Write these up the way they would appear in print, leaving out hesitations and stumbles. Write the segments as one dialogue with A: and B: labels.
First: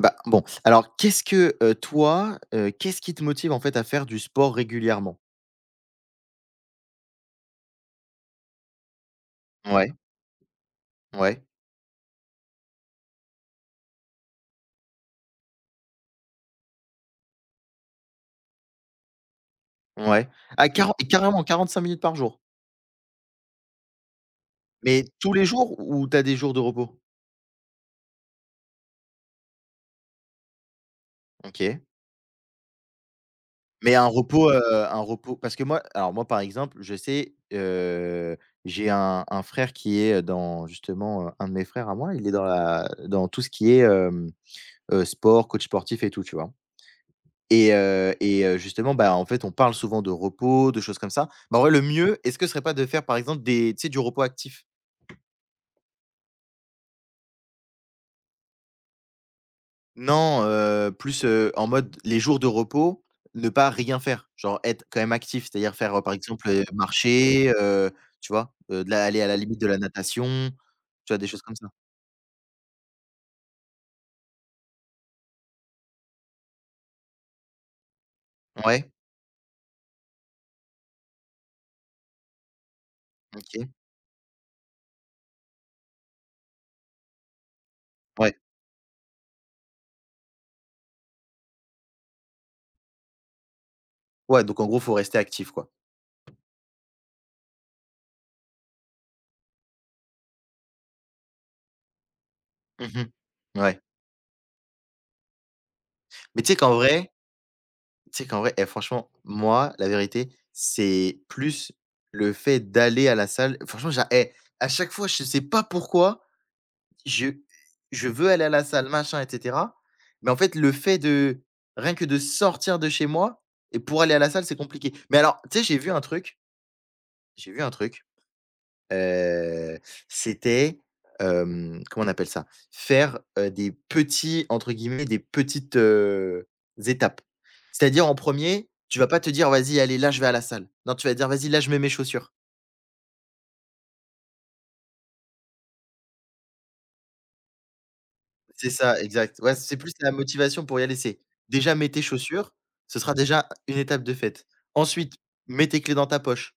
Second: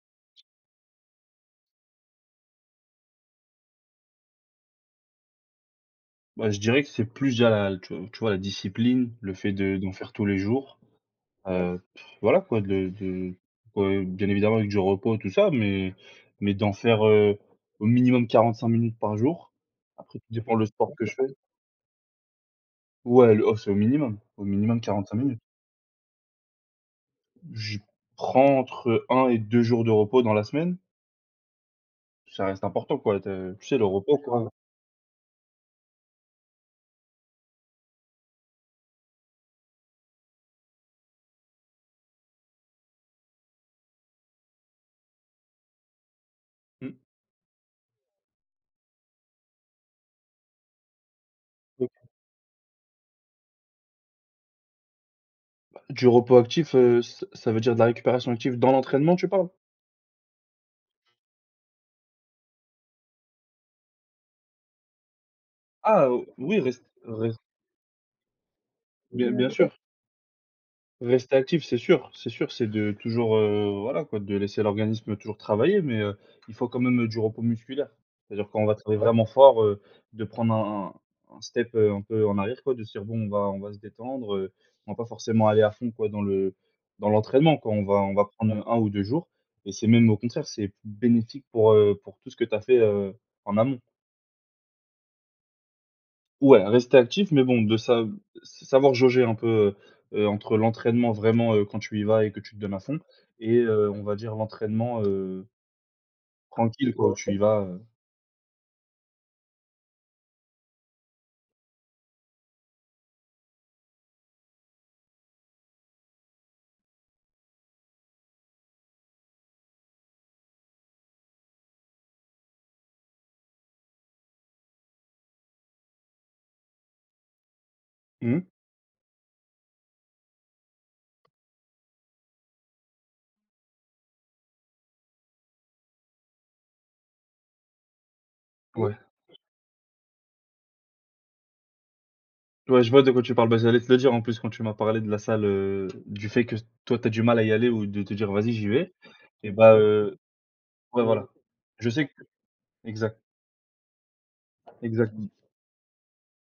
A: Bah, bon, alors qu'est-ce que, toi, qu'est-ce qui te motive, en fait, à faire du sport régulièrement?
B: Bah, je dirais que c'est plus déjà tu vois, la discipline, le fait de
A: Ouais,
B: d'en faire tous les jours,
A: ouais,
B: heu, voilà quoi bien évidemment avec du repos tout ça, mais d'en faire, au minimum 45 minutes par jour. Après tout
A: ouais.
B: dépend le
A: Ah
B: sport
A: quaren
B: que je fais.
A: carrément 45 minutes par jour?
B: Ouais, le oh, c'est au minimum
A: Mais
B: 45
A: tous
B: minutes.
A: les jours ou t'as des jours de repos?
B: Je prends entre un et 2 jours de repos dans la semaine,
A: OK.
B: ça reste important quoi de tu sais le
A: Mais
B: repos quoi?
A: un repos parce que moi, par exemple, je sais, j'ai un frère qui est, dans justement, un de mes frères à moi, il est dans la dans tout ce qui est, sport, coach sportif et tout, tu vois?
B: Mmh,
A: Et justement, bah, en fait, on parle souvent de repos, de choses comme ça. Bah, en vrai, le
B: donc
A: mieux, est-ce que ce serait pas de faire, par exemple, du repos actif?
B: du repos actif, ç ça veut dire de la récupération active dans l'entraînement tu parles?
A: Non, plus, en mode les jours de repos, ne pas rien faire, genre être quand même actif, c'est-à-dire faire,
B: Ah,
A: par exemple,
B: oui, rest
A: marcher, tu vois? De la aller à
B: bien
A: la
B: bien
A: limite de
B: sûr,
A: la natation, tu vois, des
B: rester
A: choses comme
B: actif,
A: ça.
B: c'est sûr, c'est sûr, c'est de toujours, voilà quoi, de laisser l'organisme toujours travailler, mais, il faut quand même, du repos musculaire. C'est-à-dire quand on va
A: Ouais,
B: travailler vraiment fort, de prendre un step, un peu en arrière quoi, de se dire: «Bon, on va on
A: OK.
B: va se détendre, on va pas forcément aller à fond quoi dans l'entraînement quoi, on va
A: Ouais.
B: prendre, un ou 2 jours», et c'est même au contraire, c'est bénéfique pour tout ce que tu as fait, en amont.
A: Ouais, donc en gros, faut rester actif, quoi.
B: Ouais, rester actif, mais bon, de sa savoir jauger un peu, entre l'entraînement vraiment, quand tu y vas et que tu te donnes à fond,
A: Mmh. Ouais.
B: on va dire l'entraînement,
A: Mais
B: tranquille quoi, où tu y vas,
A: tu sais qu'en vrai, eh franchement, moi, la vérité, c'est plus le fait d'aller à la salle. Franchement, à chaque fois, je sais pas pourquoi, je je veux aller à la salle, machin, et cetera. Mais en fait, le fait de rien que de sortir de chez moi et pour aller à la salle, c'est compliqué. Mais alors, tu sais, j'ai vu un truc.
B: mmh?
A: Heu, c'était, comment on appelle ça? Faire, des petits, entre guillemets, «des petites, étapes». C'est-à-dire en premier
B: Ouais.
A: tu vas pas te dire: «Vas-y, allez, là, je vais à la salle». Non, tu vas dire: «Vas-y, là, je mets mes chaussures».
B: Ouais, je vois de quoi tu parles. Bah, j'allais te le dire en plus quand tu m'as parlé de la salle, du fait que toi tu as du mal à y aller ou de te dire: «Vas-y, j'y
A: C'est
B: vais».
A: ça, exact.
B: Et
A: Ouais,
B: bah,
A: c'est plus la motivation pour y aller,
B: ouais,
A: c'est
B: voilà.
A: déjà mets
B: Je
A: tes
B: sais que...
A: chaussures, ce sera
B: exact,
A: déjà une étape de faite.
B: exact.
A: Ensuite, mets tes clés dans ta poche,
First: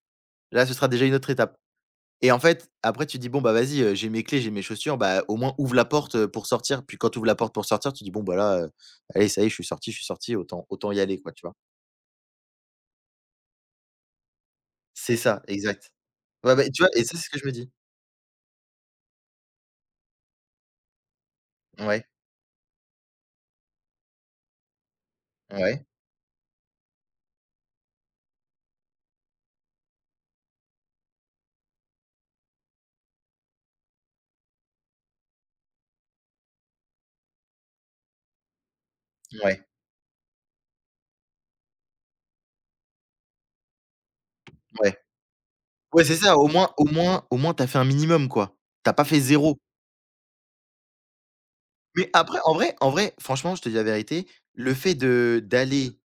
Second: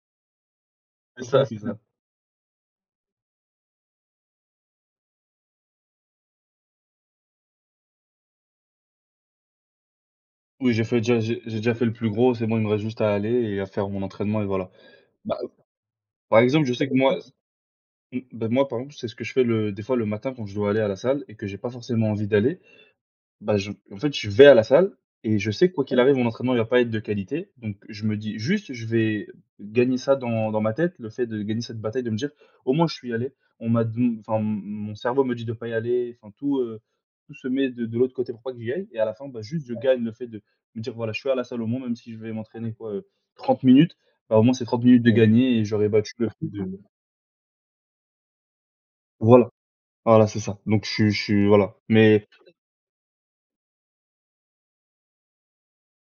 A: là, ce sera déjà une
B: C'est
A: autre
B: ça, c'est
A: étape.
B: ça.
A: Et en fait, après tu dis: «Bon bah vas-y, j'ai mes clés, j'ai mes chaussures, bah au moins ouvre la porte, pour sortir». Puis quand tu ouvres la porte pour sortir, tu dis: «Bon bah là, allez ça y est, je suis sorti,
B: Oui, j'ai
A: autant
B: fait
A: y
B: déjà
A: aller quoi»,
B: j'ai
A: tu vois?
B: j'ai déjà fait le plus gros, c'est bon, il me reste juste à aller et à faire mon entraînement et voilà.
A: C'est
B: Bah,
A: ça, exact.
B: par
A: Ouais,
B: exemple,
A: bah,
B: je
A: tu
B: sais
A: vois?
B: que
A: Et ça,
B: moi...
A: c'est ce que je me dis.
B: Mmh, bah, moi, par exemple, c'est ce que je fais le des fois le matin quand je dois aller à la salle et que j'ai pas
A: Ouais,
B: forcément envie d'aller. Bah, je en fait, je vais à la salle et je sais que quoi
A: ouais,
B: qu'il arrive, mon entraînement, il va pas être de qualité. Donc je me dis juste, je vais gagner ça dans ma tête, le fait de gagner cette bataille, de me dire: «Au moins, je suis allé». On m'a don Enfin, mon cerveau me dit de pas y aller, enfin tout se met de l'autre côté pour pas que j'y aille, et à la fin, bah, juste
A: ouais,
B: je gagne le fait de me dire: «Voilà, je suis à la salle au moins, même si je vais m'entraîner quoi, 30 minutes, bah, au moins c'est trente
A: ouais.
B: minutes de gagner et j'aurais
A: Ouais,
B: battu
A: c'est
B: le
A: ça,
B: coup de».
A: au moins t'as fait un minimum quoi. T'as pas fait
B: Voilà.
A: zéro.
B: Voilà, c'est ça. Donc je suis voilà,
A: Mais
B: mais...
A: après en vrai, franchement, je te dis la vérité, le fait de d'aller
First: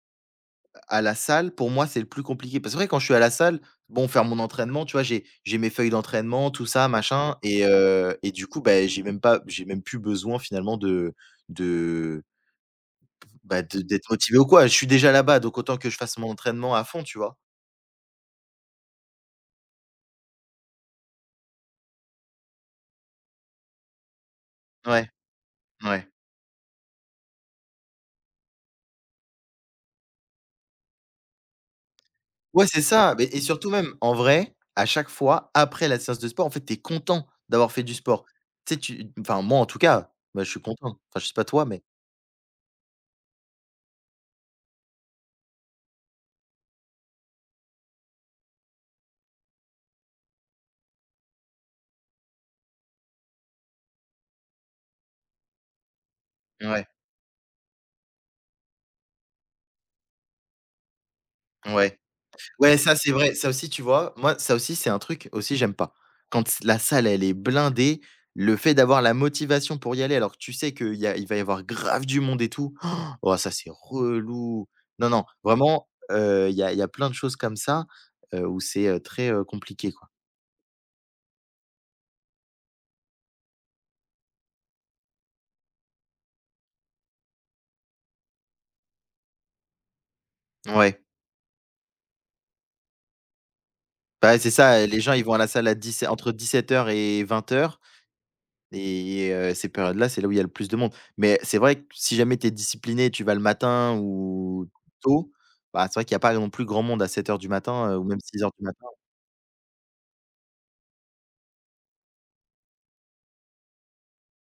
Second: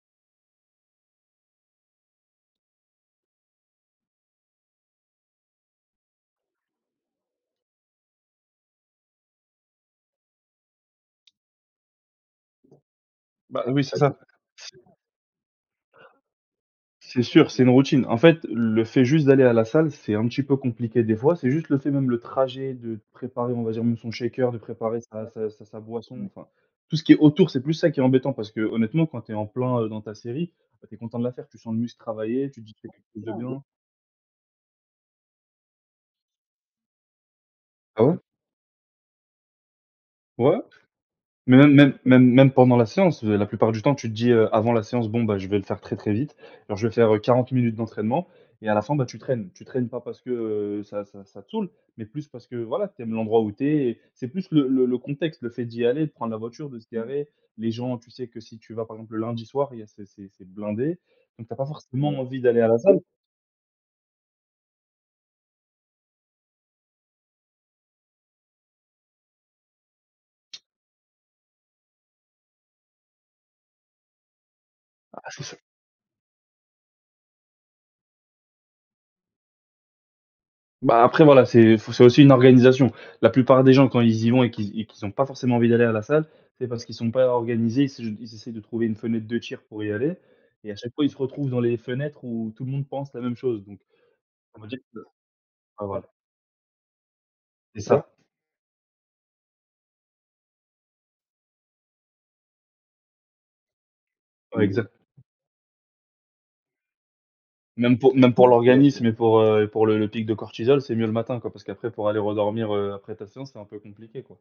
A: à la salle, pour moi, c'est le plus compliqué. Parce que c'est vrai quand je suis à la salle, bon, faire mon entraînement, tu vois, j'ai mes feuilles d'entraînement, tout ça, Mmh, machin et du coup, bah, j'ai même pas j'ai même plus besoin finalement de, bah,
B: Bah,
A: de
B: oui, c'est
A: d'être
B: ça.
A: motivé ou quoi. Je
B: c'est
A: suis déjà là-bas, donc autant que je fasse mon entraînement à fond, tu
B: c'est
A: vois?
B: sûr, c'est une routine. En fait, le fait juste d'aller à la salle, c'est un petit peu compliqué des fois. C'est juste le fait même le trajet de préparer, on va dire, même son shaker, de préparer
A: Ouais,
B: sa
A: ouais.
B: boisson. Mmh. Enfin, tout ce qui est autour, c'est plus ça qui est embêtant parce que honnêtement, quand tu es en plein, dans ta série, bah, tu es content de la faire. Tu sens le muscle travailler, tu te
A: Ouais,
B: dis: «Je
A: c'est
B: fais quelque
A: ça,
B: chose
A: mais
B: de
A: et
B: bien».
A: surtout même, en vrai, à chaque fois, après la séance de sport, en fait, tu es content d'avoir fait du
B: Ah ouais?
A: sport. Tu sais, tu enfin moi, en tout cas, bah, je
B: Ouais.
A: suis content. Enfin, je sais pas
B: Mais
A: toi,
B: même
A: mais
B: même même même pendant la séance, la plupart du temps, tu te dis, avant la séance: «Bon, bah, je vais le faire très, très vite. Alors je vais faire, 40 minutes d'entraînement», et à la fin, bah, tu traînes. Tu traînes pas parce que, ça te saoule, mais plus parce que, voilà, tu aimes l'endroit où tu es. C'est plus le contexte, le fait d'y aller, de prendre la voiture, de se
A: ouais,
B: Garer. Les gens, tu sais que si tu vas, par exemple, le lundi soir, il y a c'est blindé, donc tu as pas
A: ouais.
B: forcément envie d'aller à
A: Ouais,
B: la
A: ça
B: salle.
A: c'est vrai, ça aussi tu vois? Moi, ça aussi c'est un truc aussi j'aime pas. Quand s la salle elle est blindée, le fait d'avoir la motivation pour y aller alors que tu sais qu'il va y avoir grave du monde et tout, oh ça c'est relou. Non, non, vraiment, il y a plein de choses comme ça, où c'est, très, compliqué quoi.
B: Bah, après voilà, c'est aussi une organisation. La plupart des gens quand ils y vont et qu'ils ont pas forcément envie d'aller à la salle, c'est parce qu'ils sont pas organisés, ils essaient de trouver une fenêtre de tir pour y aller, et à chaque
A: Ouais,
B: fois, ils se retrouvent dans les fenêtres où tout le monde pense la même chose. Donc
A: bah, c'est
B: on va
A: ça,
B: dire que...
A: les gens ils vont à la salle à
B: ah voilà,
A: 17, entre dix-sept heures et vingt heures.
B: c'est, ouais, ça.
A: Et ces périodes-là, c'est là où il y a le plus de monde. Mais c'est vrai que si jamais tu es discipliné, tu vas le matin
B: Ouais,
A: ou
B: exact.
A: tôt, bah, c'est vrai qu'il y a pas non plus grand monde à sept heures du matin,
B: Même
A: ou
B: pour
A: même
B: même
A: six
B: pour
A: heures du matin.
B: l'organisme et pour le pic de cortisol, c'est mieux le matin, quoi, parce qu'après pour aller redormir, après ta séance, c'est un peu compliqué, quoi.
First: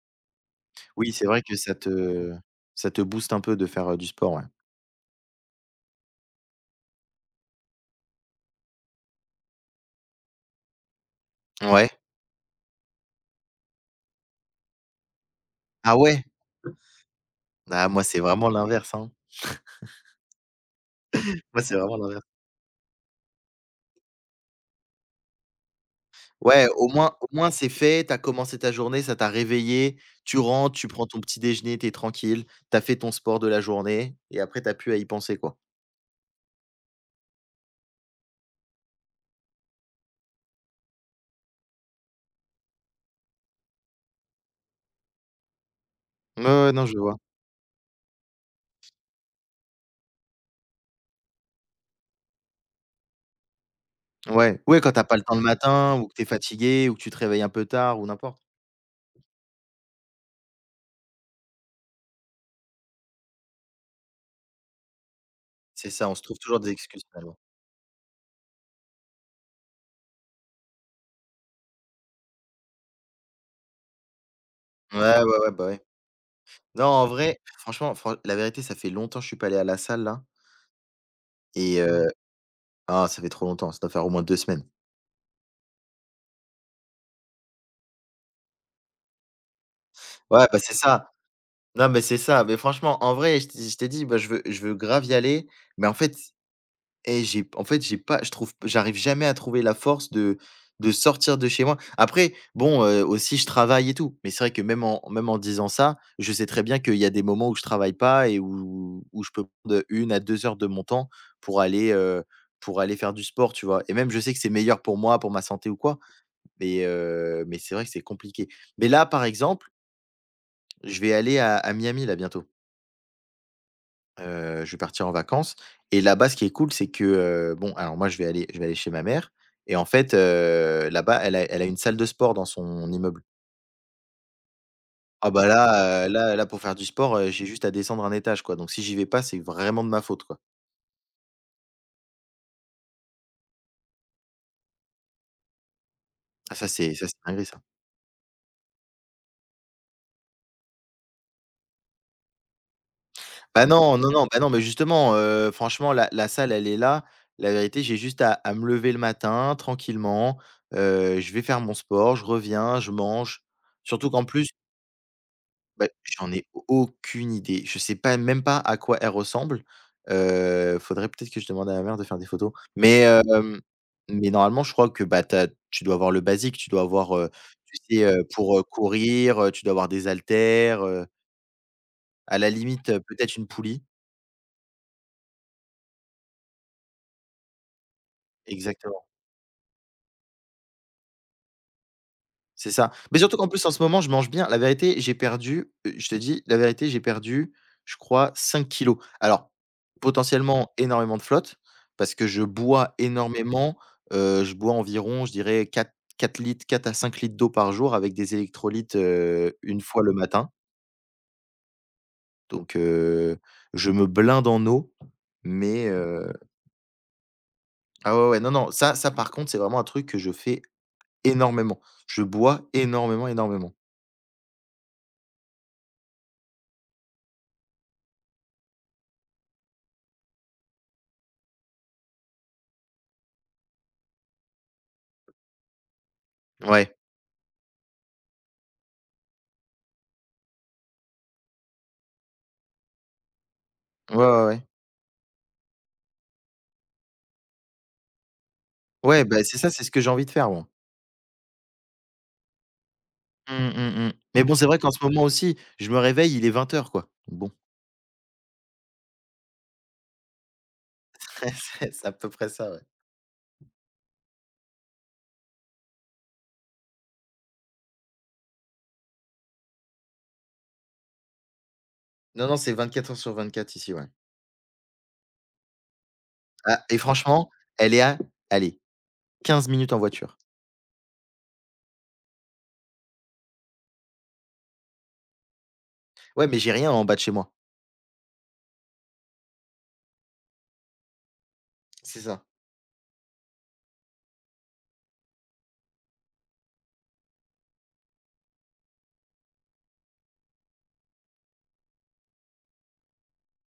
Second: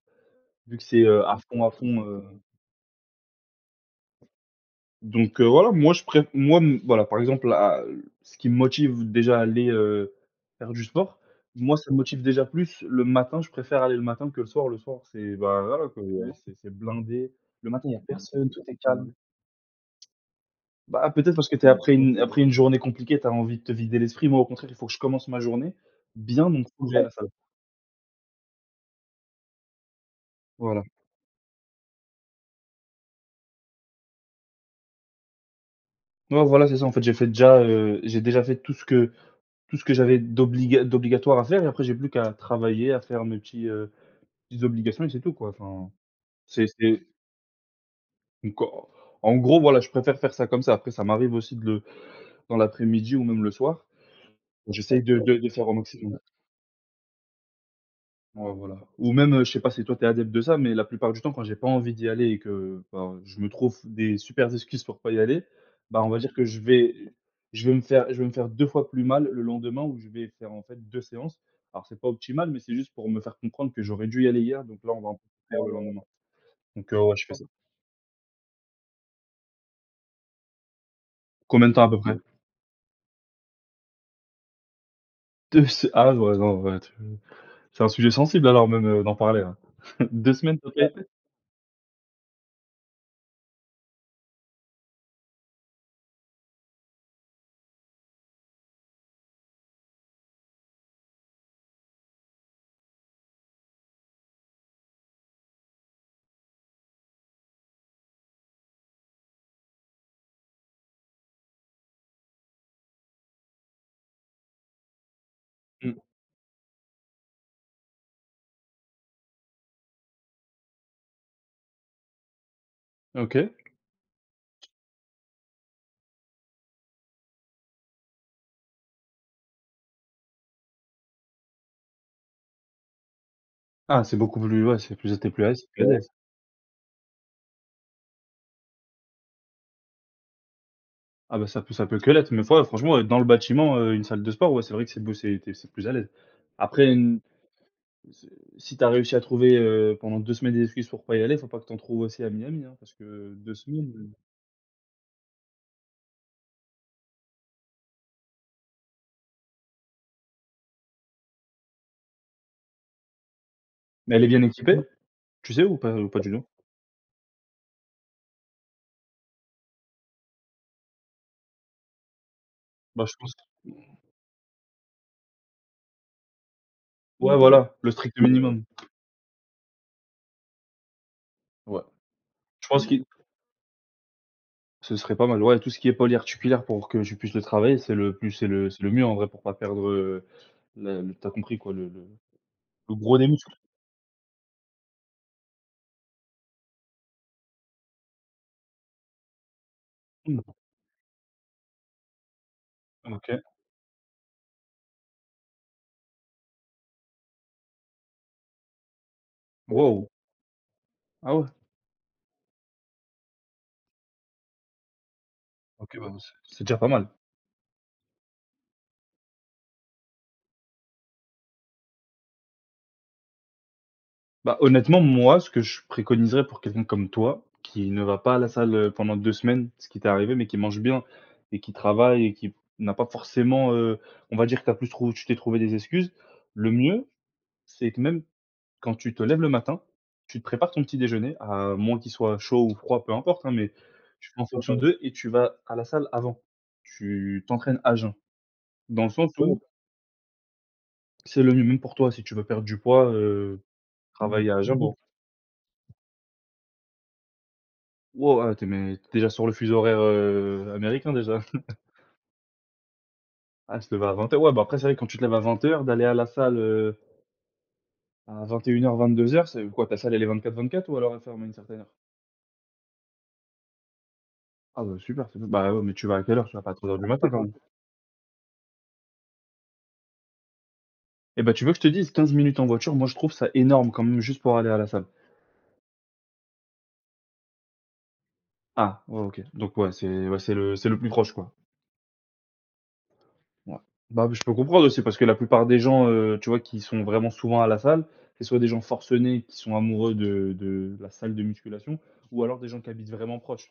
B: Vu que c'est,
A: Oui, c'est vrai que
B: à fond,
A: ça te booste un peu de faire, du sport, ouais.
B: donc, voilà, moi, je préf moi, voilà, par exemple, à ce qui me motive déjà à aller, faire du sport, moi
A: Ouais.
B: ça me motive déjà plus le matin, je préfère aller le matin que le soir. Le soir, c'est, bah, voilà
A: Ah
B: quoi,
A: ouais?
B: ouais, c'est blindé. Le matin,
A: Ah
B: il y a
A: moi, c'est
B: personne,
A: vraiment
B: tout est
A: l'inverse, hein.
B: calme. Bah, peut-être parce que
A: Moi,
B: t'es
A: c'est
B: après
A: vraiment
B: une
A: l'inverse.
B: après une journée compliquée, tu as envie de te vider l'esprit. Moi, au contraire, il faut que je commence ma journée bien, donc
A: Ouais,
B: faut que j'aille à la salle.
A: au moins c'est fait, tu as commencé ta journée, ça t'a réveillé, tu rentres,
B: Voilà.
A: tu prends ton petit déjeuner, tu es tranquille, tu as fait ton sport de la journée et après tu as plus à y penser, quoi.
B: Ouais, voilà, c'est ça, en fait, j'ai déjà fait tout ce que j'avais d'obligatoire à faire et après j'ai plus qu'à travailler, à faire mes petites obligations et c'est tout quoi, enfin,
A: Ouais, ouais, non, je
B: c'est
A: vois.
B: donc, en gros, voilà, je préfère faire ça comme ça. Après ça m'arrive aussi de le dans l'après-midi ou même le soir,
A: Ouais, ouais, quand
B: j'essaye
A: t'as pas
B: de
A: le temps
B: de
A: le
B: de faire au
A: matin ou que
B: maximum.
A: t'es fatigué ou que tu te réveilles un peu tard ou n'importe.
B: Ouais, voilà. Ou même, je sais pas si toi tu es adepte de ça, mais la plupart du temps quand j'ai pas envie d'y aller et que, ben, je me trouve des supers excuses pour pas y aller,
A: C'est
B: bah, on
A: ça, on
B: va
A: se
B: dire
A: trouve
B: que
A: toujours
B: je
A: des excuses
B: vais
A: finalement.
B: je vais me faire je vais me faire 2 fois plus mal le lendemain, où je vais faire en fait 2 séances. Alors c'est pas optimal, mais c'est juste pour me faire comprendre que j'aurais dû y aller hier, donc là
A: Ouais,
B: on va un peu
A: ouais, ouais,
B: faire
A: bah,
B: le
A: ouais.
B: lendemain.
A: Non,
B: Donc,
A: en
B: ouais, je fais
A: vrai,
B: ça.
A: franchement, fran la vérité, ça fait longtemps que je suis pas allé à la salle là
B: Combien de
A: et
B: temps à peu
A: heu
B: près?
A: ah, ça fait trop longtemps, ça doit faire au moins 2 semaines.
B: 2 se ah ouais, non, ouais, tu c'est un sujet sensible alors même, d'en parler, hein. 2
A: Ouais, bah,
B: semaines
A: c'est
B: totales?
A: ça. Non, mais c'est ça, mais franchement, en vrai, je t'ai dit, bah, je veux grave y aller, mais en fait et j'ai pas je trouve j'arrive jamais à trouver la force de sortir de chez moi. Après, bon, aussi je travaille et tout, mais c'est vrai que même en disant ça, je sais très bien qu'il y a des moments où je travaille pas et où je peux prendre une à 2 heures de mon temps pour aller, heu, pour aller faire du sport, tu vois? Et même je sais que c'est meilleur pour moi, pour ma santé ou
B: Mmh,
A: quoi, mais c'est vrai que c'est compliqué. Mais là, par exemple, je vais aller à Miami là bientôt.
B: OK.
A: Je vais partir en vacances et là-bas, ce qui est cool, c'est que, bon, alors moi, je vais aller chez ma mère et en fait, là-bas, elle a une salle de sport dans son immeuble.
B: Ah, c'est beaucoup plus, ouais, c'est plus, c'était
A: Ah
B: plus,
A: bah
B: ouais, c'est plus à, ouais,
A: là,
B: l'aise.
A: pour faire du sport, j'ai juste à descendre un étage, quoi, donc si j'y vais pas, c'est vraiment de ma faute, quoi.
B: Ah bah, ça peut que l'être, mais fois franchement, être dans le bâtiment, une salle de sport, ouais, c'est vrai que c'est beau, c'est... tu es c'est plus à l'aise.
A: Ah
B: Après,
A: ça, c'est
B: une
A: dinguerie, ça.
B: s si tu as réussi à trouver, pendant 2 semaines des excuses pour pas y aller, faut pas que tu en trouves aussi à Miami, hein, parce que deux
A: Bah
B: semaines,
A: non, non, non, bah non, mais justement, franchement, la salle, elle est là. La vérité, j'ai juste à me lever le matin tranquillement, je vais faire mon sport, je reviens, je mange. Surtout
B: mais elle
A: qu'en
B: est bien
A: plus.
B: équipée? Tu sais
A: Bah,
B: ou pas
A: j'en
B: du tout?
A: ai aucune idée. Je sais pas même pas à quoi elle ressemble. Faudrait peut-être que je demande à ma mère de faire des photos.
B: Bah, je pense,
A: Mais normalement, je crois que, bah, tu dois avoir le basique, tu dois avoir,
B: ouais, voilà, le
A: tu sais,
B: strict
A: pour,
B: minimum.
A: courir, tu dois avoir des haltères,
B: Ouais.
A: à la
B: Je pense
A: limite,
B: qu'il
A: peut-être une poulie
B: Ce serait pas mal, ouais, tout ce qui est polyarticulaire pour que je puisse le travailler, c'est le plus c'est le mieux
A: exactement.
B: en vrai pour pas perdre, la le tu compris quoi, le le
A: C'est ça.
B: le gros
A: Mais
B: des
A: surtout qu'en
B: muscles.
A: plus, en ce moment, je mange bien. La vérité, je te dis la vérité, j'ai perdu, je crois 5 kilos. Alors,
B: Mmh,
A: potentiellement énormément de flotte, parce que je bois
B: OK.
A: énormément, je bois environ, je dirais quatre litres, 4 à 5 litres d'eau par jour avec des électrolytes, une fois
B: Waouh!
A: le matin.
B: Ah ouais?
A: Donc, je me blinde en eau, mais,
B: OK, bah,
A: heu
B: c'est déjà pas mal.
A: ah ouais, ouais, non, non, ça ça par contre, c'est vraiment un truc que je fais énormément. Je bois énormément, énormément.
B: Bah, honnêtement, moi, ce que je préconiserais pour quelqu'un comme toi, qui ne va pas à la salle, pendant 2 semaines, ce qui t'est arrivé, mais qui mange bien et qui travaille et qui n'a pas forcément, on va dire que t'as plus trouvé tu t'es trouvé des excuses. Le
A: Ouais.
B: mieux, c'est que, même quand tu te lèves le matin, tu te prépares ton petit déjeuner, à moins qu'il soit chaud ou froid, peu importe, hein, mais
A: Ouais,
B: tu fais
A: ouais,
B: en
A: ouais.
B: fonction d'eux et tu vas à la salle avant. Tu t'entraînes à jeun. Dans le
A: Ouais,
B: sens,
A: bah,
B: ouais,
A: c'est
B: où
A: ça, c'est ce que j'ai envie de faire, moi.
B: c'est le mieux, même pour toi, si tu veux perdre du poids,
A: Mmh, mmh mh. Mais
B: travailler
A: bon,
B: à
A: c'est
B: jeun. Mmh.
A: vrai qu'en
B: Bon,
A: ce moment aussi, je me réveille, il est vingt heures, quoi. Bon.
B: wow, ah, tu mais tu déjà sur le fuseau horaire, américain déjà.
A: C'est à peu près ça, ouais.
B: Ah, se lever à 20h. Ouais, bah, après c'est vrai que quand tu te lèves à 20h d'aller à la salle, à 2100 heures, 22h, c'est quoi, ta salle elle est 24-24 ou alors elle ferme à une certaine heure?
A: Non, non, c'est 24 heures sur 24 ici, ouais.
B: Ah bah, super, c'est bon. Bah, ouais, mais tu vas à quelle heure? Tu vas pas à
A: Ah
B: trois heures
A: et
B: du matin quand
A: franchement,
B: même?
A: elle est à, allez, 15 minutes en voiture.
B: Eh ben tu veux que je te dise, 15 minutes en voiture, moi je trouve ça énorme quand même juste pour aller à la salle.
A: Ouais, mais j'ai rien en bas de chez moi.
B: Ah, ouais, OK. Donc ouais, c'est le plus proche, quoi.
A: C'est ça.
B: Ouais. Bah, je peux comprendre aussi parce que la plupart des gens, tu vois, qui sont vraiment souvent à la salle, c'est soit des gens forcenés qui sont amoureux de la salle de musculation, ou alors des gens qui habitent vraiment proches.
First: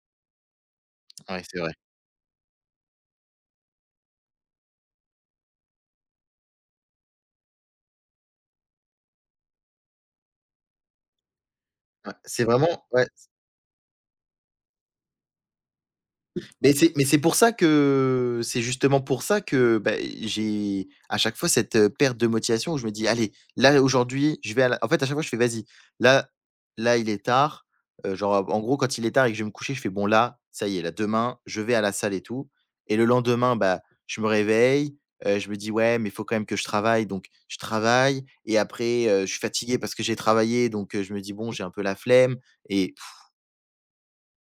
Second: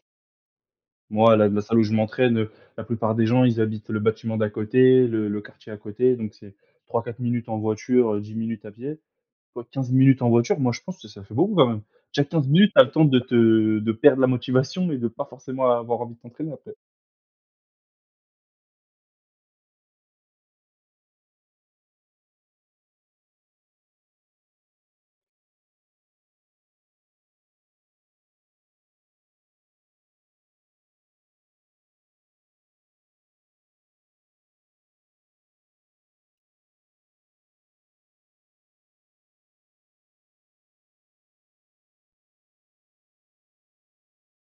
B: Moi,
A: Ouais,
B: la
A: c'est
B: la
A: vrai.
B: salle où je m'entraîne, la plupart des gens, ils habitent le bâtiment d'à côté, le quartier à côté, donc c'est trois quatre minutes en voiture, 10 minutes à pied. Quoi, 15 minutes en voiture, moi, je pense que ça fait beaucoup quand même.
A: Ouais,
B: Déjà
A: c'est
B: 15 minutes, tu as
A: vraiment
B: le temps
A: ouais.
B: de te de perdre la motivation et de pas forcément avoir envie de t'entraîner après.
A: C'est pour ça que c'est justement pour ça que, bah, j'ai à chaque fois cette, perte de motivation où je me dis: «Allez, là aujourd'hui, je vais à la» en fait, à chaque fois je fais: «Vas-y, là là il est tard», genre, en gros, quand il est tard et que je vais me coucher, je fais: «Bon là, ça y est, là demain, je vais à la salle et tout» et le lendemain, bah, je me réveille, je me dis: «Ouais, mais il faut quand même que je travaille», donc je travaille et après, je suis fatigué parce que j'ai travaillé, donc je me dis: «Bon, j'ai un peu la flemme» et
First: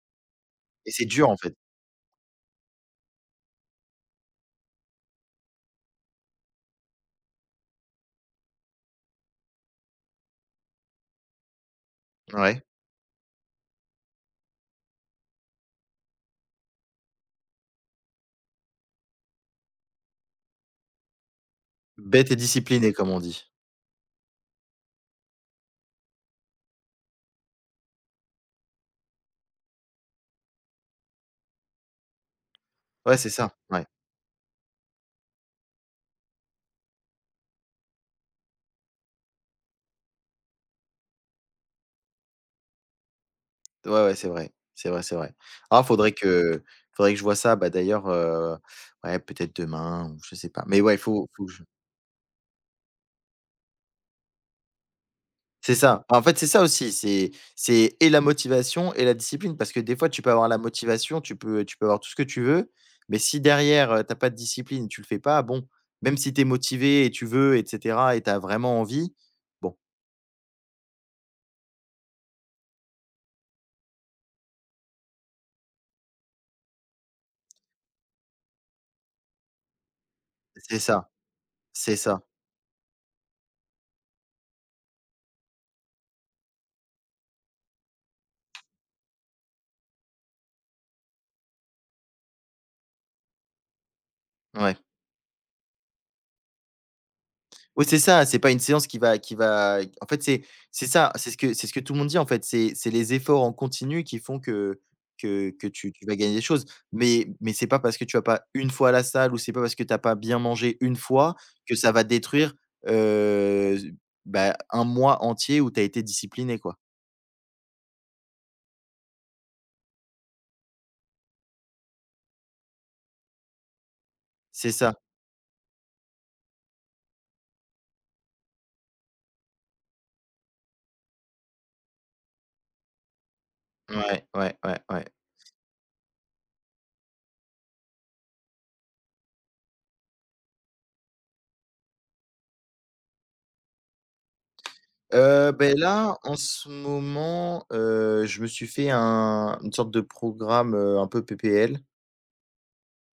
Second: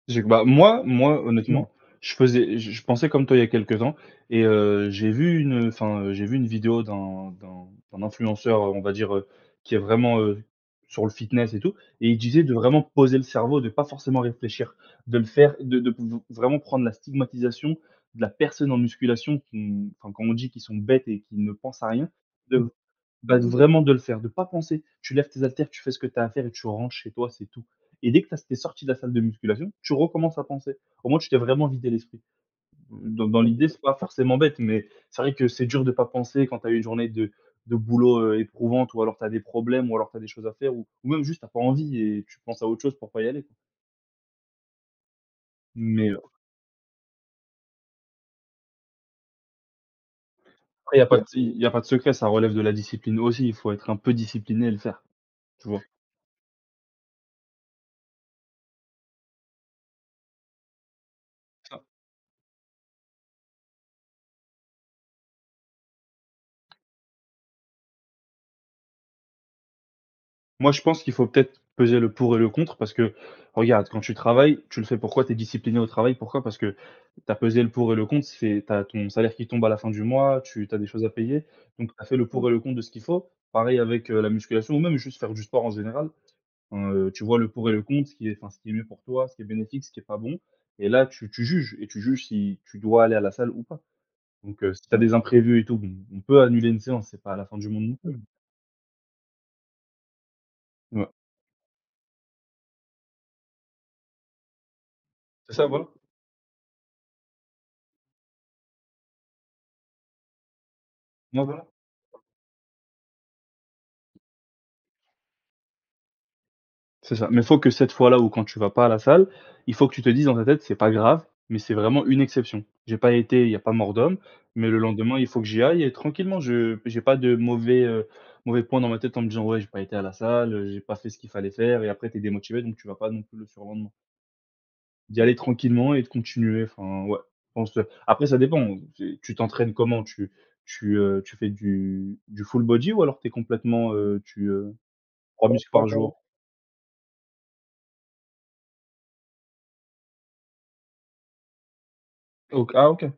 B: J'ai bah, moi
A: et c'est
B: moi, mmh,
A: dur, en fait.
B: honnêtement, je faisais je pensais comme toi il y a quelques temps, et j'ai vu une, enfin, j'ai vu une vidéo d'un influenceur, on va dire, qui est vraiment, sur le fitness et tout, et il disait de
A: Ouais.
B: vraiment poser le cerveau, de pas forcément réfléchir, de le faire, de v vraiment prendre la stigmatisation de la personne en musculation qui, enfin, quand on dit qu'ils sont bêtes et qu'ils ne pensent à rien,
A: Bête et
B: de
A: disciplinée, comme on
B: bah, de
A: dit.
B: vraiment de le faire, de pas penser. Tu lèves tes haltères, tu fais ce que tu as à faire et tu rentres chez toi, c'est tout. Et dès que tu as es sorti de la salle de musculation, tu recommences à penser. Au moins, tu t'es vraiment vidé l'esprit.
A: Ouais,
B: Dans
A: c'est
B: dans
A: ça,
B: l'idée, c'est
A: ouais.
B: pas forcément bête, mais c'est vrai que c'est dur de pas penser quand tu as eu une journée de boulot, éprouvante, ou alors tu as des problèmes, ou alors tu as des choses à faire, ou même juste tu pas envie et tu penses à autre chose pour pas y aller, quoi.
A: Ouais, ouais, c'est vrai, c'est vrai, c'est vrai. Ah,
B: Mais
A: faudrait que je vois ça, bah, d'ailleurs, ouais, peut-être demain ou je sais pas. Mais ouais,
B: après
A: il
B: il y a pas, ouais,
A: faut
B: de,
A: faut que je
B: y a pas de secret, ça relève de la discipline aussi. Il faut être un peu discipliné et le faire, tu
A: c'est
B: vois?
A: ça. En fait, c'est ça aussi, c'est et la motivation et la discipline parce que des fois, tu peux avoir la motivation, tu peux avoir tout ce que tu veux, mais si derrière, tu pas de discipline, tu le fais pas, bon, même si tu es motivé et tu veux et cetera et tu as vraiment envie, bon,
B: Moi, je pense qu'il faut peut-être peser le pour et le contre, parce que regarde, quand tu travailles, tu le fais pourquoi? Tu es discipliné au travail, pourquoi? Parce que tu as pesé le pour et le contre, c'est tu as ton salaire qui tombe à la fin du mois, tu as
A: c'est
B: des choses à
A: ça,
B: payer, donc
A: c'est
B: tu as fait
A: ça,
B: le pour et le contre de ce qu'il faut. Pareil avec, la musculation ou même juste faire du sport en général, tu vois le pour et le contre, ce qui est enfin, ce qui est mieux pour toi, ce qui est bénéfique, ce qui est pas bon, et là, tu juges et tu juges si tu dois aller à la salle ou pas. Donc
A: ouais.
B: si tu as des imprévus et tout, bon, on peut annuler une séance, c'est pas à la fin du
A: Oui,
B: monde non
A: c'est
B: plus.
A: ça, c'est pas une séance qui va en fait,
B: Ouais.
A: c'est ce que tout le monde dit, en fait. C'est les efforts en continu qui font que que
B: C'est ça,
A: que
B: voilà.
A: tu tu vas gagner des choses. Mais c'est pas parce que tu vas pas une fois à la salle ou c'est pas parce que tu as pas bien mangé une fois
B: Ouais, voilà.
A: que ça va détruire, z bah, un mois entier où tu as été discipliné, quoi.
B: C'est ça, mais faut que cette fois-là où quand tu vas pas à la salle, il faut que tu te dises dans ta tête: «C'est pas grave, mais c'est vraiment une exception. J'ai pas été, il y a pas mort d'homme, mais
A: C'est
B: le
A: ça.
B: lendemain, il faut que j'y aille, et tranquillement, je j'ai pas de mauvais, mauvais point dans ma tête en me disant: "Ouais, j'ai pas été à la salle, j'ai pas fait ce qu'il fallait faire", et après tu es démotivé donc tu vas pas non plus le surlendemain.
A: Ouais, ouais, ouais, ouais.
B: D'y aller tranquillement et de continuer, enfin, ouais, je pense, après ça dépend, tu t'entraînes comment? Tu fais du full body ou alors tu es complètement, 3 muscles par
A: Là,
B: jour?
A: en ce moment, je me suis fait un une sorte de programme, un peu PPL.
B: OK, ah OK.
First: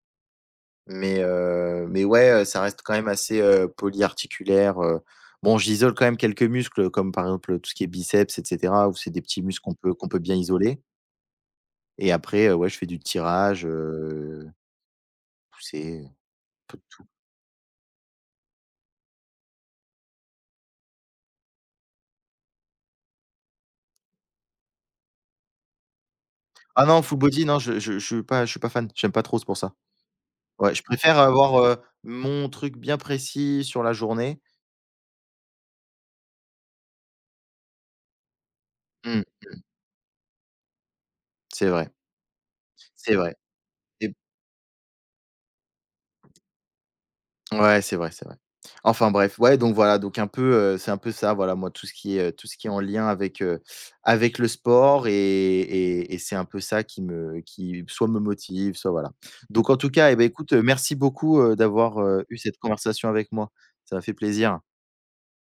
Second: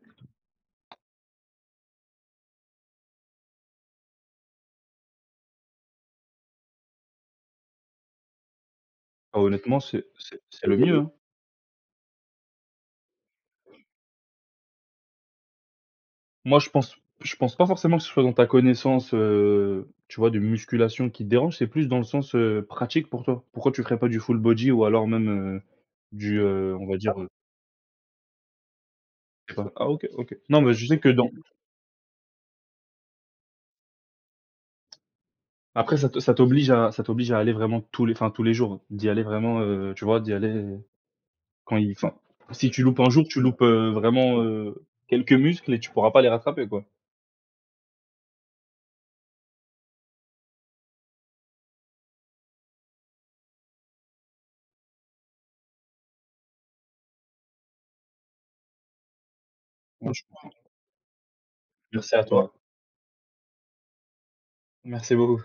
A: Ouais, ça reste quand même assez, polyarticulaire, Bon, j'isole quand même quelques muscles, comme par exemple tout ce qui est biceps, et cetera, où c'est des
B: Ah
A: petits muscles
B: honnêtement, c'est
A: qu'on peut bien
B: c'est c'est le
A: isoler
B: mieux, hein.
A: et après, ouais, je fais du tirage, poussée, un
B: Moi,
A: peu de tout.
B: je pense pas forcément que ce soit dans ta connaissance, tu vois, de musculation qui te dérange, c'est plus dans le sens, pratique pour toi. Pourquoi tu ferais pas du full body, ou alors même, heu,
A: Ah
B: on va
A: non, full
B: dire,
A: body, non, je suis pas fan, j'aime pas trop, c'est
B: je sais
A: pour
B: pas,
A: ça.
B: ah OK, OK. Non, mais
A: Ouais, je
B: je sais que
A: préfère
B: dans,
A: avoir, mon truc bien précis sur la journée.
B: après ça te ça t'oblige à aller vraiment tous les, enfin, tous les jours, hein. D'y aller
A: Mmh,
B: vraiment, tu vois, d'y aller
A: c'est
B: quand
A: vrai,
B: il, enfin, si tu loupes un
A: c'est
B: jour,
A: vrai
B: tu loupes,
A: et
B: vraiment, quelques muscles et tu pourras pas les rattraper, quoi.
A: Ouais, c'est vrai, c'est vrai. Enfin bref, ouais, donc voilà, donc un peu, c'est un peu ça, voilà, moi, tout ce qui est, tout ce qui est en lien avec, avec le sport et c'est un peu ça qui me qui soit me motive, soit voilà. Donc en tout cas, eh ben
B: Franchement,
A: écoute, merci beaucoup, d'avoir,
B: merci à
A: eu
B: toi.
A: cette conversation avec moi. Ça m'a fait plaisir.
B: Merci beaucoup.